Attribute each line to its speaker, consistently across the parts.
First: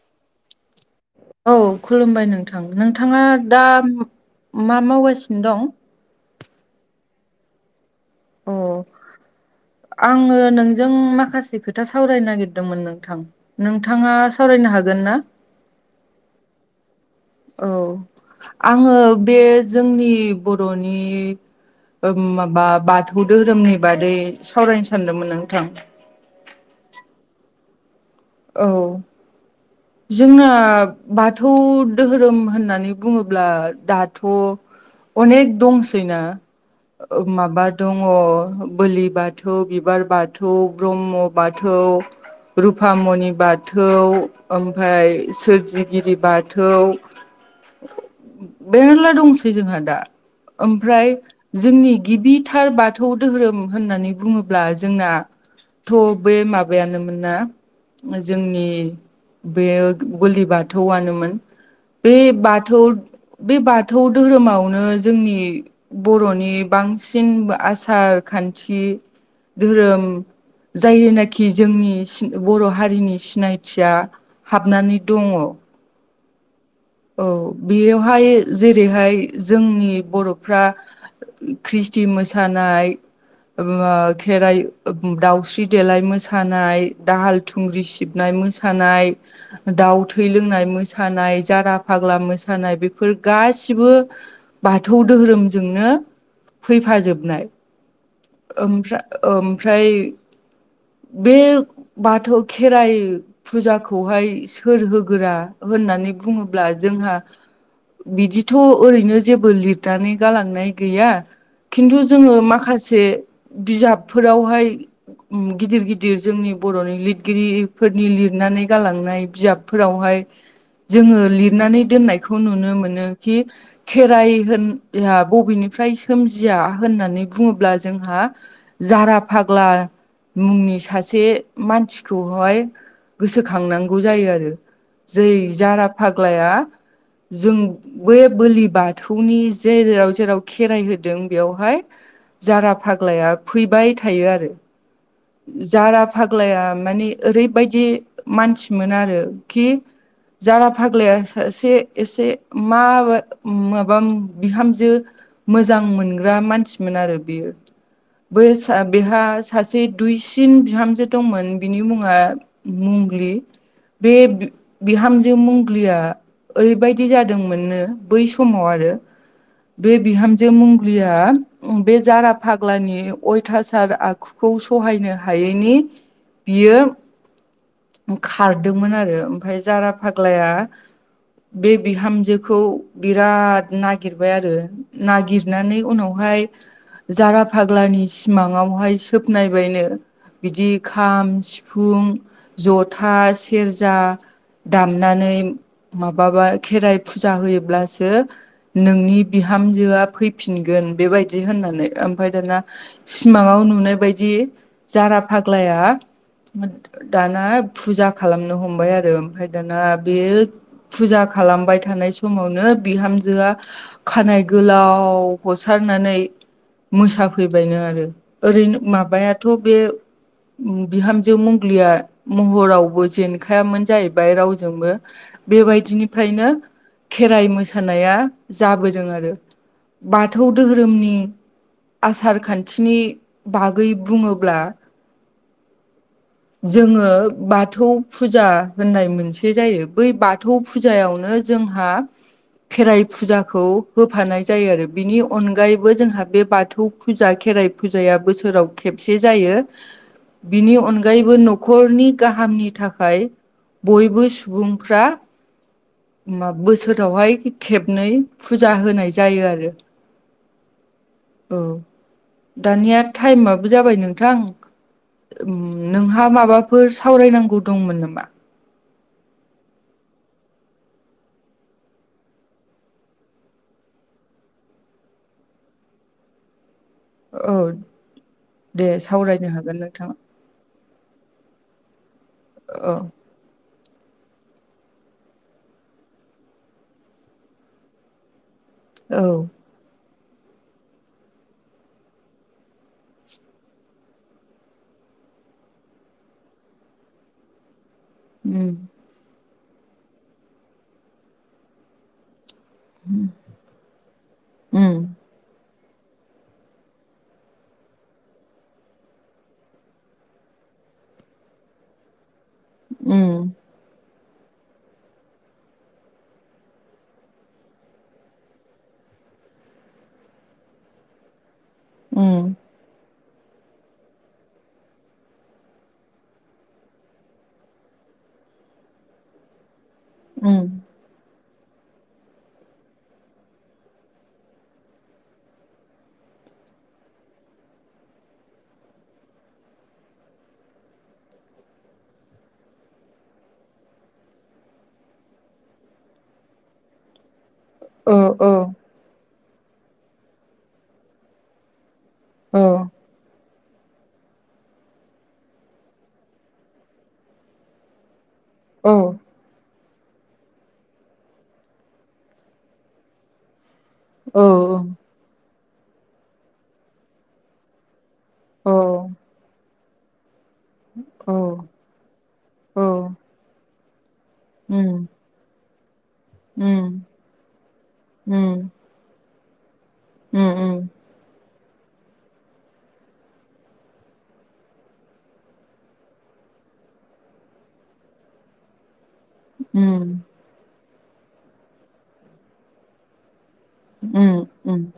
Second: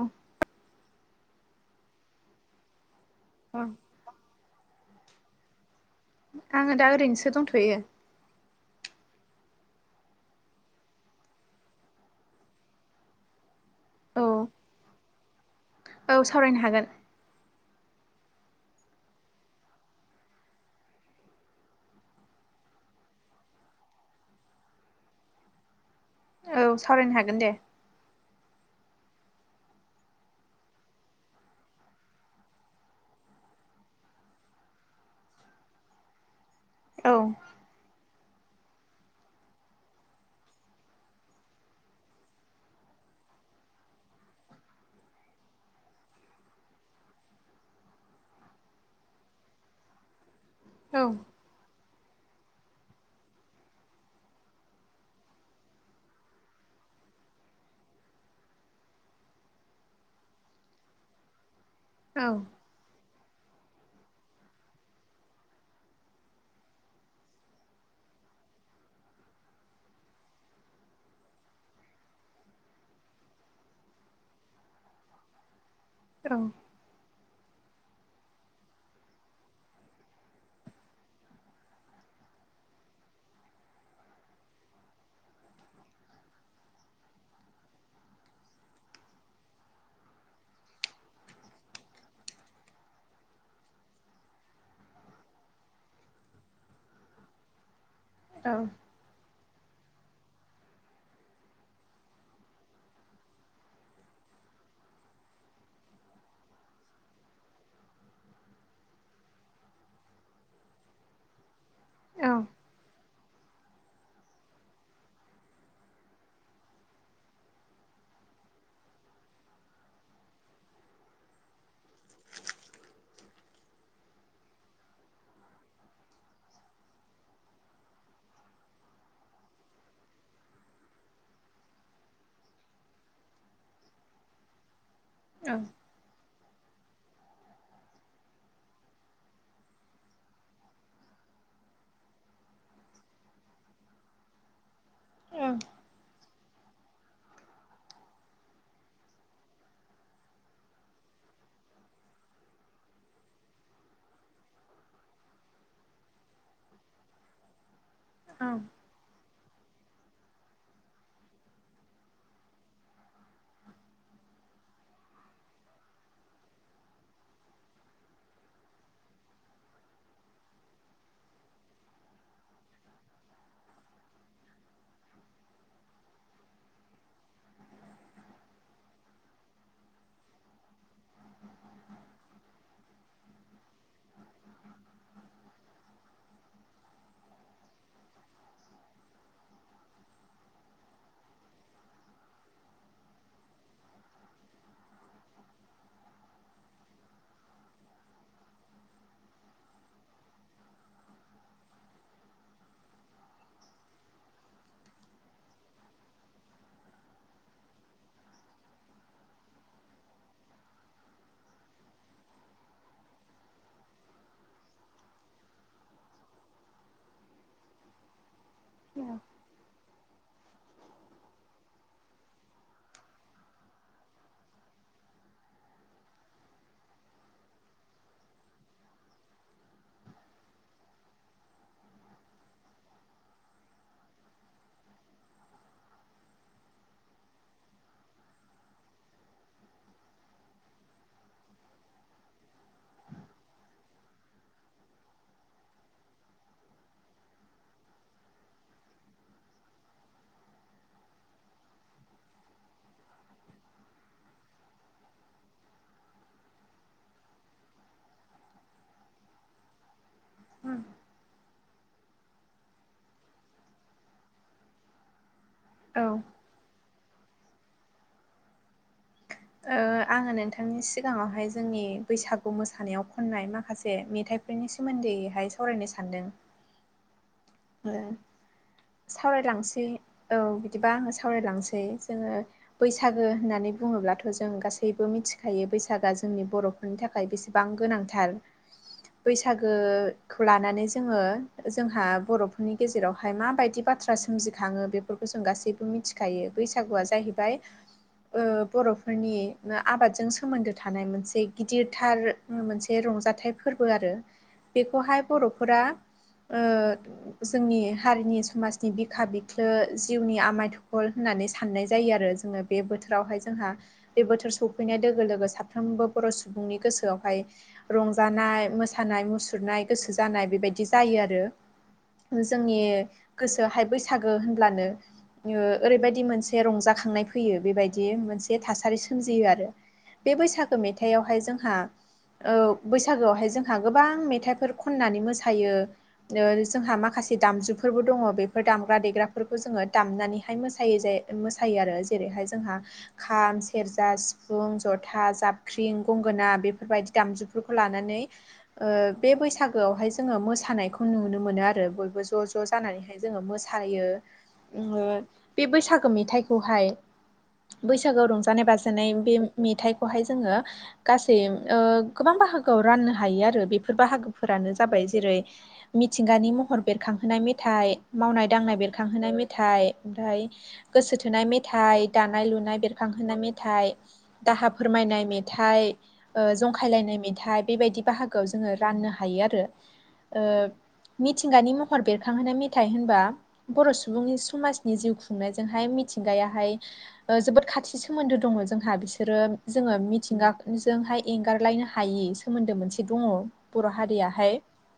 Speaker 1: ओं। [inaudible]
Speaker 2: औ खुलुमबाय नोंथां। नोंथाङा
Speaker 1: औ
Speaker 2: दा मा मावगासिनो दं?
Speaker 1: आङो दा ओरैनोसो दंथ'यो।
Speaker 2: अ'। आङो नोंजों माखासे खोथा सावरायनो नागिरदोंमोन नोंथां। नोंथाङा
Speaker 1: औ
Speaker 2: सावरायनो हागोन ना?
Speaker 1: औ सावरायनो हागोन।
Speaker 2: औ आङो बे जोंनि बर'नि ओ माबा बाथौ धोरोमनि बादै सावरायनो सानदोंमोन नोंथां।
Speaker 1: औ सावरायनो हागोन दे।
Speaker 2: औ। [inaudible] जोंना बाथौ दोहोरोम होननानै बुङोब्ला दाथ' अनेक दंसैना
Speaker 1: औ
Speaker 2: ओ माबा दङ बोलि बाथौ, बिबार बाथौ, ब्रह्म बाथौ। रुफामनि नि बाथौ ओमफ्राय सोरजिगिरि बाथौ। बेनोला दंसै जोंहा दा
Speaker 1: औ
Speaker 2: ओमफ्राय जोंनि गिबिथार बाथौ धोरोम होननानै बुङोब्ला जोंना थ' बे माबायानोमोन ना? जोंनि बे बोलि बाथौआनोमोन। बे
Speaker 1: औ
Speaker 2: बाथ थौ बे बाथौ धोरोमावनो जोंनि बर'नि बांसिन आसार खान्थि धोरोम जायोनाखि जोंनि सिन बर' हारिनि सिनायथिया हाबनानै दङ।
Speaker 1: औ।
Speaker 2: औ बेयावहाय जेरैहाय जोंनि बर'फ्रा ख्रिस्टि मोसानाय ओ बा खेराइ ओ दाउस्रि देलाय मोसानाय दाहाल थुंग्रि सिबनाय मोसानाय, दाउ थै लोंनाय मोसानाय, जारा फ फाग्ला मोसानाय बेफोर गासिबो बाथौ धोहोरोमजोंनो फैफाजोबनाय। ओमफ्रा-ओमफ्राय बे बाथौ खेराइ फुजाखौहाय सोर होगोरा होननानै बुङोब्ला जोंहा बिदिथ' ओरैनो जेबो लिरनानै गालांनाय गैया। खिन्थु
Speaker 1: औ
Speaker 2: जोङो माखासे बिजाबफोरावहाय उम गिदिर गिदिर जोंनि बर'नि लिरगिरिफोरनि लिरनानै गालांनाय बिजाबफोरावहाय जोङो लिरनानै दोननायखौ नुनो मोनो कि खेराइ होनब्ला बबेनिफ्राय सोमजिया होननानै बुङोब्ला जोंहा जारा फाग्ला मुंनि सासे मानसिखौहाय गोसोखांनांगौ जायो आरो। जै जारा फाग्लाया जों बे बोलि बाथौनि जे जेराव जेराव खेराइ होदों बेवहाय जारा फाग्लाया फैबाय थायो आरो। जारा फाग्लाया माने ओरैबायदि मानसिमोन आरो खि जारा फाग्लाया सासे एसे माबो माबा बिहामजो मोजां मोनग्रा मानसिमोन आरो बेयो।
Speaker 1: औ
Speaker 2: बैसा बेहा सासे दुइसिन बिहामजो दंमोन बिनि मुङा मंग्लि। बे बि-बिहामजो मंग्लिया ओरैबायदि जादोंमोननो बै समाव आरो बे बिहामजो मंग्लिया बे जारा फाग्लानि अयथासार आखुखौ स सहायनो हायैनि बियो खारदोंमोन आरो ओमफ्राय जारा फाग्लाया बे बिहामजोखौ बिराद नागिरबाय आरो नागिरनानै उनावहाय जारा फाग्लानि सिमाङावहाय सोब सिनायबायनो बिदि खाम सिफुं जथा सेरजा दामनानै माबाबा खेराइ फुजा होयोब्लासो नोंनि बिहामजोआ फैफिनगोन बेबायदि होननानै ओमफाय दाना सिमाङाव नुनाय बायदि जारा फाग्लाया दाना फुजा खालामनो हमबाय आरो ओमफ्राय दाना बे फुजा खालामबाय थानाय समावनो बिहामजोआ खानाय गोलाव हसारनानै मोसाफैबाय नो आरो ओरै माबायाथ' बे बिहामजो मुं फलिया महरावबो जेनखायामोन जाहैबाय रावजोंबो बेबायदिनिफ्रायनो खेराइ मोसानाया जाबोदों आरो बाथौ धोरोमनि आसार खान्थिनि बागै बुङोब्ला जोङो बाथौ फुजा होननाय मोनसे जायो बै बा थौ फुजायावनो जोंहा खेराइ फुजाखौ होफानाय जायो आरो बिनि अनगायैबो जोंहा बे बाथौ फुजा खेराइ फुजाया बोसोराव खेबसे जायो बिनि अनगायैबो न'खरनि गाहामनि थाखाय बयबो सुबुंफ्रा खमबा बोसोरावहाय खेबनै फुजा होनाय जायो आरो
Speaker 1: उम
Speaker 2: औ दानिया टाइमाबो जाबाय नोंथां नोंहा माबाफोर सावरायनांगौ दंमोन नामा?
Speaker 1: आङो नोंथांनि सिगाङावहाय जोंनि बैसागु मोसानायाव खननाय माखासे मेथाइ फोरनि सोमोन्दैहाय सावरायनो सानदों
Speaker 2: औ
Speaker 1: ओ
Speaker 2: दे सावरायनो हागोन
Speaker 1: सावरायलांसै
Speaker 2: नोंथाङा
Speaker 1: औ बिदिबा आङो सावरायलांनोसै जोङो
Speaker 2: औ
Speaker 1: बैसागो होननानै बुङोब्लाथ' जों गासैबो मिथिखायो बैसागआ जोंनि बर'फोरनि थाखाय बेसेबां गोनांथार
Speaker 2: औ
Speaker 1: बैसागोखौ लानानै जोङो जोंहा बर' बेनि गेजेरावहाय माबायदि बाथ्रा सोमजिखाङो बेफोरखौ जों गासैबो मिथिखायो बैसागुआ जाहैबाय
Speaker 2: [inaudible]
Speaker 1: ओ बर'फोरनि आबादजों सोमोन्दो थानाय मोनसे गिदिरथार मोन से रंजाथाइ फोरबो आरो
Speaker 2: उम
Speaker 1: बेखौहाय बर'फोरा जोंनि हारिनि समाजनि बिखा बिख्लो जिउनि आमाइ‌ थखर होननानै साननाय जायो आरो जोङो बे बोथोरावहाय
Speaker 2: उम
Speaker 1: जोंहा बे बोथोर सफैनाय लोगो लोगो साफ्रोमबो बर' सुबुंनि गोसोआवहाय रंजानाय मोसानाय मुसुरनाय गोसो जानाय बेबायदि जायो आरो
Speaker 2: उम
Speaker 1: जोंनि गोसोआहाय बैसागो होनब्लानो ओरैबायदि मोनसे रंजाखांनाय फैयो बेबायदि मोनसे थासारि सोमजियो आरो बे
Speaker 2: उम
Speaker 1: बैसागो मेथाइयावहाय जोंहा ओ बैसागोआवहाय जोंहा गोबां मेथाइफोर खननानै मोसायो जोंहा मा खासे दामजुफोरबो दङ बेफोर दामग्रा देग्राफोरखौ जोङो दामनानैहाय मोसायो जे मोसायो आरो जेरैहाय जोंहा खाम सेरजा सिफुं जथा जाबख्रिं गंगोना बेफोरबायदि दामजुु बेफोरखौ
Speaker 2: औ
Speaker 1: लानानै
Speaker 2: औ
Speaker 1: ओ बे बैसागोआवहाय जोङो मोसानायखौ नुनो मोनो आरो बय ज'
Speaker 2: औ
Speaker 1: ज' जानानैहाय जोङो मोसायो बे बैसागो मेथाइखौहाय बैसागोआव रंजानाय
Speaker 2: औ
Speaker 1: बाजानाय बे मेथाइखौहाय जोङो गासै ओ गोबां बाहागोआव राननो हायो आरो बे फोर
Speaker 2: औ
Speaker 1: बाहागोफोरानो जाबाय जेरै मिथिंगानि महर बेरखांहोनाय मेथाइ मावनाय
Speaker 2: औ
Speaker 1: दांनाय बेरखांहोनाय मेथाइ, ओमफ्राय गोसो
Speaker 2: औ
Speaker 1: थोनाय मेथाइ, दानाय लुनाय
Speaker 2: औ
Speaker 1: बेरखांहोनाय मेथाइ, दाहा
Speaker 2: उम
Speaker 1: फोरमायनाय मेथाइ,
Speaker 2: उम
Speaker 1: जंखायलायनाय मेथाइ बेबायदि बाहागोआव
Speaker 2: उम
Speaker 1: जोङो राननो हायो आरो।
Speaker 2: उम
Speaker 1: ओ मिथिंगानि महर बेरखांहोना मेथाइ होनबा बर' सुबुंनि समाजनि जिउ खुंनायजोंहाय मिथिंगायाहाय ओ जोबोद खाथि सोमोन्दो दङ जोंहा बिसो रो जोङो
Speaker 2: उम
Speaker 1: मिथिंगाजोंहाय एंगारलायनो हायि सोमोन्दो मोनसे दङ। बर'
Speaker 2: उम
Speaker 1: हारियाहाय
Speaker 2: उम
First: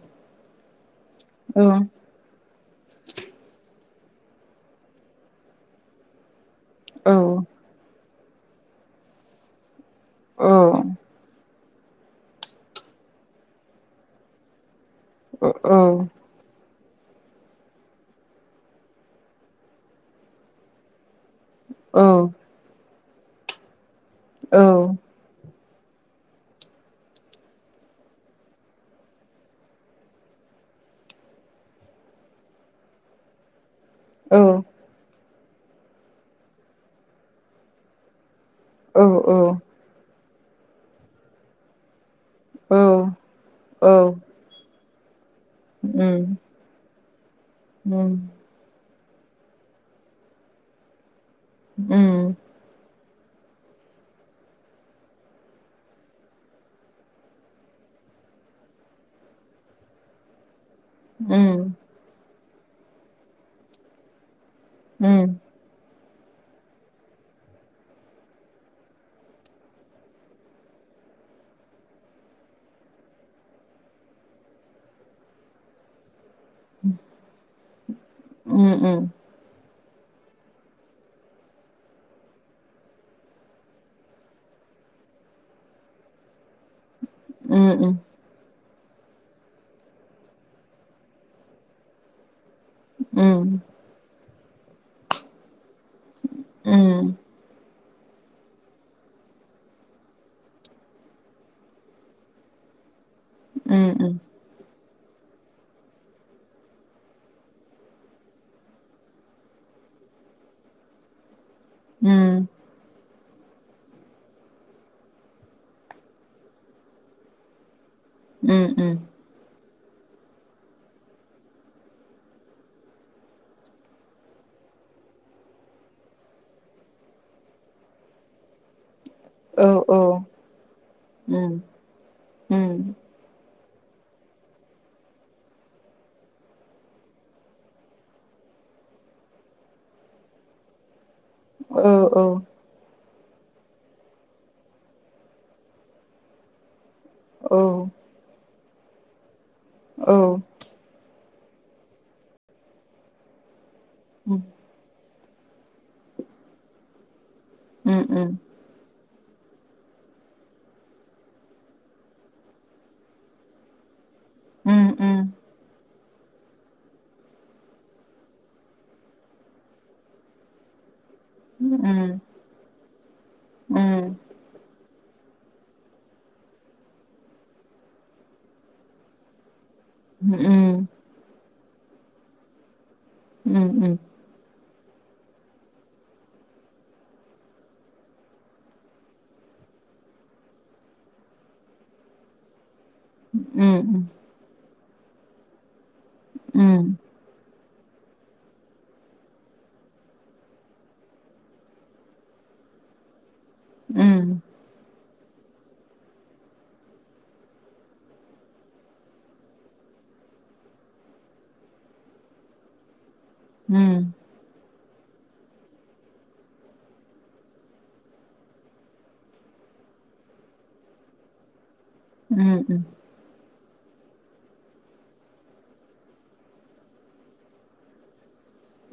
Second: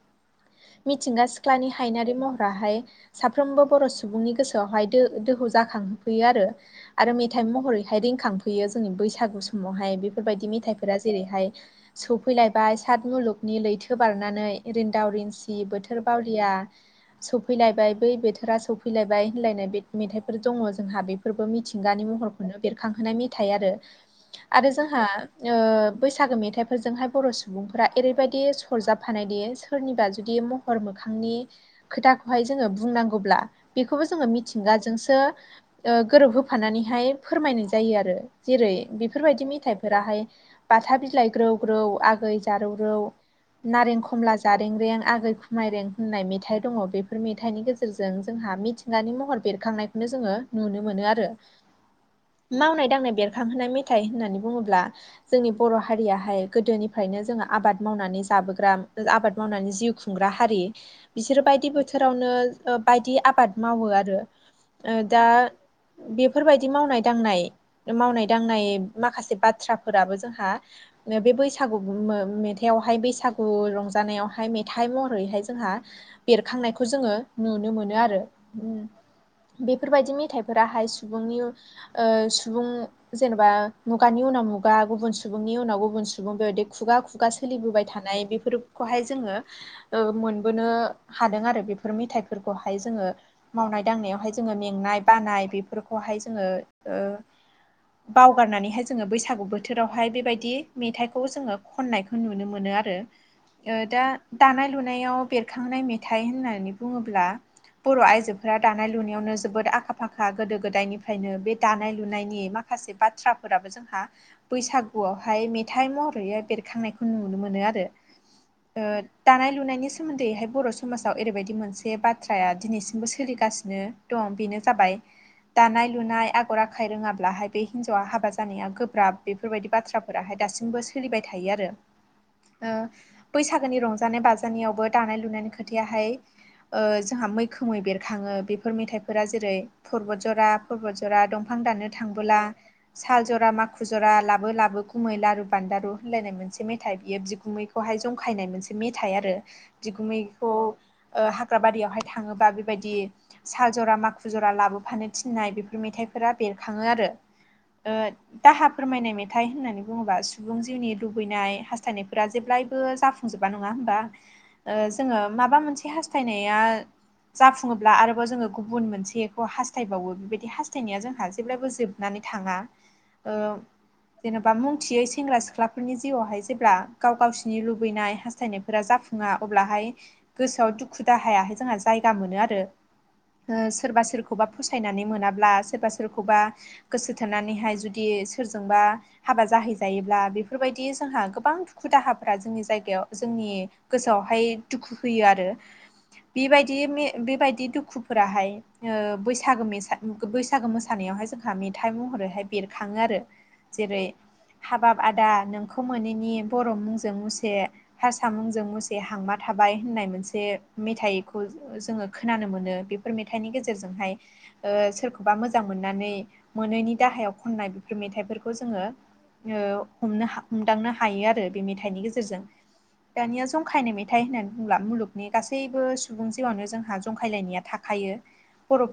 Speaker 1: मिथिंगा सिख्लानि
Speaker 2: औ
Speaker 1: हायनारि महराहाय साफ्रोमबो बर' सुबुंनि गोसोआवहाय दो-दोहौ जाखाङो। होयो आरो
Speaker 2: औ
Speaker 1: मेथाइ महरैहाय रिंखांफैयो जोंनि बैसागु समावहाय बेफोरबायदि
Speaker 2: औ
Speaker 1: मेथाइफोरा जेरैहाय सफैलायबाय सत मुलुगनि लैथो बारनानै रिन्दाव रिंसि
Speaker 2: औ
Speaker 1: बोथोर
Speaker 2: औ
Speaker 1: बावलिया सफैलायबाय बै बोथोरा सफैलायबाय होनलायनाय मेथाइफोर दङ। जोंहा बेफोरबो मिथिं
Speaker 2: औ
Speaker 1: गानि महरखौनो बेरखांहोनाय मेथाइ आरो आरो
Speaker 2: औ
Speaker 1: जोंहा ओ बैसागो मेथाइफोरजोंहाय बर' सुबुंफोरा ओरैबायदि सरजाबफानाय दि सोरनिबा जुदि मह र मोखांनि खोथाखौहाय जोङो बुंनांगौब्ला बेखौबो जोङो मिथिंगाजोंसो ओ गोरोब होफानानैहाय फोरमायनाय जायो आरो। जेरै
Speaker 2: औ
Speaker 1: बेफोरबायदि मेथायाइफोराहाय बाथा बिलाइ ग्रौ ग्रौ आगै, जारौ
Speaker 2: औ
Speaker 1: रौ नारें
Speaker 2: औ
Speaker 1: कमला जारें रें आगै खुमाय रें
Speaker 2: उम
Speaker 1: होननाय मेथाइ दङ। बे फोर मेथाइनि गेजेरजों
Speaker 2: उम
Speaker 1: जोंहा मिथिंगानि महर बेरखांनायखौनो जोङो नुनो मोनो आरो।
Speaker 2: उम
Speaker 1: मावनाय दांनाय बेरखांहोनाय मेथाइ होननानै बुङोब्ला जोंनि बर' हारियाहाय गोदोनिफ्रायनो जोङो आबाद मावनानै जाबोग्रा, आबाद मावनानै जिउ खुंग्रा हारि बिसोरो बायदि
Speaker 2: उम
Speaker 1: बोथोरावनो बायदि आबाद मावो आरो। ओ दा
Speaker 2: उम
Speaker 1: बेफोरबायदि मावनाय दांनाय, मावनाय दांनाय माखासे बाथ्राफोराबो जोंहा बे बैसागु मो-मेथाइयावहाय बैसागु रंजानायावहाय मेथाइ महरैहाय जोंहा बेरखांनायखौ जोङो नुनो मोनो आरो।
Speaker 2: उम उम
Speaker 1: बेफोरबायदि मेथाइफोराहाय सुबुंनि ओ सुबुं जेनेबा मुगानि उनाव मुगा गुबुन सुबुंनि उनाव गुबुन सुबुं बेबायदि खुगा खु गा
Speaker 2: उम
Speaker 1: सोलिबोबाय थानाय बेफोरखौहाय जोङो ओ मोनबोनो हादों आरो बेफोर मेथाइफोरखौहाय जोङो
Speaker 2: उम
Speaker 1: मावनाय दांनायावहाय जोङो मेंनाय बानाय बेफोरखौहाय जोङो ओ
Speaker 2: उम
Speaker 1: बावगारनानैहाय जोङो बैसागु बोथोरावहाय बेबायदि मेथाइखौ जोङो खननायखौ नुनो मोनो आरो। ओ
Speaker 2: उम
Speaker 1: दा
Speaker 2: उम
Speaker 1: दानाय लुनायाव बेरखांनाय मेथाइ होननानै बुङोब्ला बर' आइजोफोरा दानाय लुनायावनो जोबोद आखा फाखा गोदो गोदायनि फायनो बे दानाय लुनायनि
Speaker 2: उम
Speaker 1: माखासे बाथ्राफोराबो जोंहा बैसागुआवहाय मेथाइ महरै बेरखांनायखौ नुनो मोनो आरो।
Speaker 2: उम उम
Speaker 1: दानाय लुनायनि सोमोन्दैहाय बर' समाजाव ओरैबायदि मोनसे बाथ्राया दिनैसिमबो सोलिगासिनो दं बेनो जाबाय दानाय लुनाय आगर आखाय रोङाब्लाहाय बे हिन्जावा हाबा जानाया गोब्राब।
Speaker 2: औ
Speaker 1: बेफोरबायदि
Speaker 2: औ
Speaker 1: बाथ्राफोराहाय दासिमबो सोलिबाय थायो
Speaker 2: उम
Speaker 1: आरो
Speaker 2: उम
Speaker 1: ओ बैसागोनि रं जानाय बाजानायावबो दानाय लुनायनि खोथायाहाय ओ जोंहा मैखोमै बेरखाङो बेफोर मेथाइफोरा जेरै परबत जरा परबत जरा दंफां
Speaker 2: औ
Speaker 1: दाननो
Speaker 2: औ
Speaker 1: थांबोला साल जरा माखु जरा लाबो लाबो गुमै लारु बान्दारु होनलायनाय मोनसे मे थाइ बियो
Speaker 2: औ
Speaker 1: बिगुमैखौहाय जंखायनाय मोनसे मेथाइ आरो बिगुमैखौ ओ हाग्रा बारियावहाय थाङोबा बेबायदि साल -जरा माखु
Speaker 2: उम
Speaker 1: जरा लाबोफानो थिननाय बेफोर मेथाइफोरा बेरखाङो आरो ओ
Speaker 2: उम उम
Speaker 1: दाहाब फोरमायनाय मेथाइ होननानै बुङोबा सुबुं जिउनि लुबैनाय हास्थायनायफोरा जेब्लायबो जाफुंजोब माबा नङा होमबा ओ
Speaker 2: उम उम उम
Speaker 1: जोङो माबा मोनसे हास्थायनाया जाफुङोब्ला आरोबाव जोङो गुबुन मोनसेखौ हास्थायबावो बेबायदि हास्थायनाया जोंहा जेब्लायबो
Speaker 2: उम
Speaker 1: जोबनानै थाङा ओ जेनबा बा मुंथियै सेंग्रा सिख्लाफोरनि जिउआवहाय जेब्ला गाव गावसिनि लुबैनायास हास थायनायफोरा जाफुङा अब्लाहाय
Speaker 2: उम
Speaker 1: गोसोआव दुखु दाहायाहाय जोंहा जायगा मोनो आरो
Speaker 2: उम
Speaker 1: ओ सोरबा सोरखौबा फसायनानै मोनाब्ला सोरबा सोरखौबा गोसो थोननानैहाय जुदि सोरजोंबा हाबा जाहैजायोब्ला बेफोरबायदि जोंहा गोबां दुखु दाहाफोरा जोंनि जायगायाव जोंनि गोसोआवहाय दुखु होयो आरो बेबायदि बेबायदि दुखुफोराहाय ओ बैसागो बैसागो मोसानायावहाय जोंहा मेथाइ महरैहाय बेरखाङो आरो जेरै
Speaker 2: उम
Speaker 1: हाबाब आदा नोंखौ मोनैनि बर' मुंजों मुसे हारसा मुंजों मुसे हांमा थाबाय होननाय मोनसे मेथाइखौ जोङो खोनानो मोनो बेफोर मेथाइनि गेजेरजोंहाय ओ सोरखौबा मोजां मोननानै मोनैनि दाहायाव खननाय बेफोर मेथाइफोरखौ जोङो ओ हमनो हमदांनो हायो आरो बे मेथाइनि गेजेरजों दानिया जंखायनाय मेथाइ होननानै बुंब्ला मुलुगनि गासैबो सुबुं जिआवनो जोंहा जंखायलायनाया थाख थाखायो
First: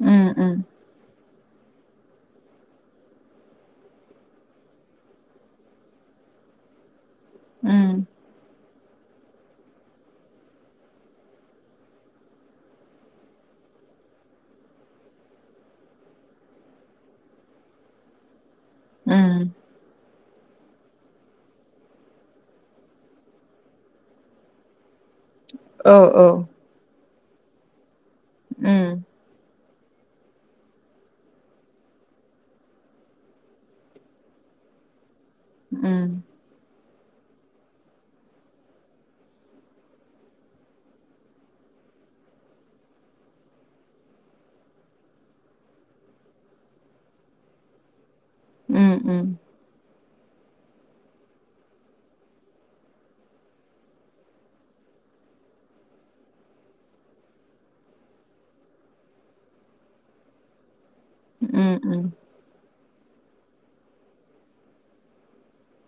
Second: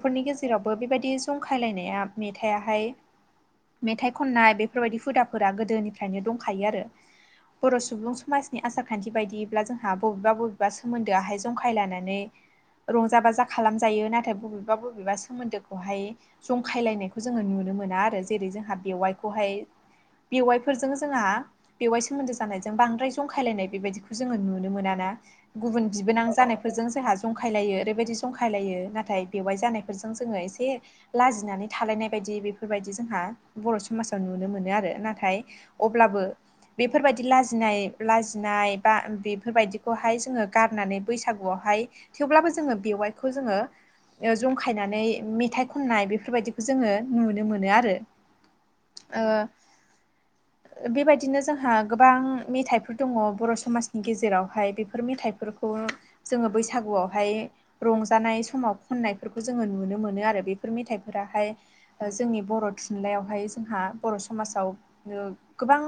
Speaker 2: उम उम
Speaker 1: गेजेरावबो बेबायदि जंखायलायनाया मेथाइआाहाय मेथाइ खननाय बेफोरबायदि हुदाफोरा गोदोनिफ्रायनो दंखायो आरो बर'
Speaker 2: उम
Speaker 1: सुबुं समाजनि आसार खान्थि बायदिब्ला जोंहा बबेबा बबेबा सोमोन्दोआहाय जंखाय लानानै रंजा -बाजा खालामजायो नाथाय बबेबा बबेबा सोमोन्दोखौहाय जंखायलायनायखौ जोङो नुनो मोना आरो जेरै जोंहा बेवाइखौहाय बेवाइफोरजों जोंहा बेवाइ सोमोन्दो जानायजों बांद्राय जं जंखायलायनाय बेबायदिखौ जोङो नुनो मोना ना गुबुन
Speaker 2: औ
Speaker 1: बिबोनां
Speaker 2: उम
Speaker 1: जानायफोरजों जोंहा जंखायलायो ओरैबायदि जंखायलायो
Speaker 2: उम
Speaker 1: नाथाय बेवाइ जानायफोरजों जोङो एसे लाजिनानै थालायनाय बायदि बेफोरबायदि जोंहा बर' समाजाव नुनो मोनो आरो नाथाय
Speaker 2: उम
Speaker 1: अब्लाबो बेफोरबायदि लाजिनाय लाजिनाय बा बेफोरबायदिखौहाय जोङो गारनानै बैसागुआवहाय थेवब्लाबो जोङो बेवाइखौ जोङो ओ जंखायनानै मेथाइ खननाय बेफोरबायदिखौ जोङो नुनो मोनो आरो
Speaker 2: उम
Speaker 1: ओ
Speaker 2: उम
Speaker 1: बेबायदिनो जोंहा गोबां मेथाइ फोर दङ बर' समाजनि गेजेरावहाय बेफोर मेथाइफोरखौ जोङो बैसागुआवहाय रंजानाय समाव खननायफोरखौ जोङो नुनो मोनो आरो बे फोर मेथाइफोराहाय जोंनि बर' थुनलाययावहाय जोंहा बर' समाजाव गोबां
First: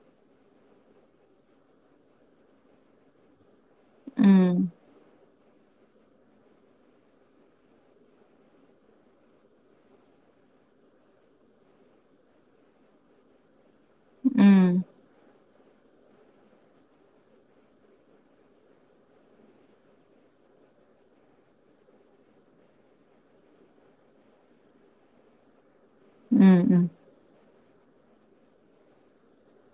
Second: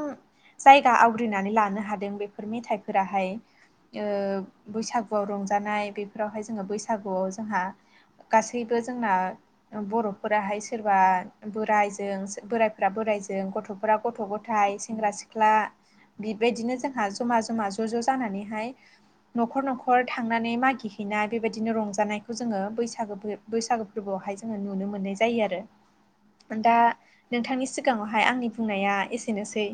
Speaker 1: जायगा आवग्रिनानै लानो हादों बेफोर मेथाइफोराहाय ओ बैसागुआव रंजानाय बेफोरावहाय जोङो बैसागुआव जोंहा गासैबो जोंना बर'फोराहाय सोरबा बोरायजों बोराय फोर्रा बोराइजों गथ'फोरा गथ' गथायाइ
Speaker 2: उम
Speaker 1: सेंग्रा सिख्ला बेबायदिनो जों जोंहा जमा जमा ज' ज' जानानैहाय न'खर न'खर थांनानै मागि हैैनाय बेबायदिनो रंजानायखौ जोङो बैसागो बैसागो फोरबोआवहाय जोङो नुनो मोननाय जायो आरो
Speaker 2: [inaudible]
Speaker 1: दा
Speaker 2: उम
Speaker 1: नोंथांनि सिगाङावहाय आंनि बुंनाया एसेनोसै।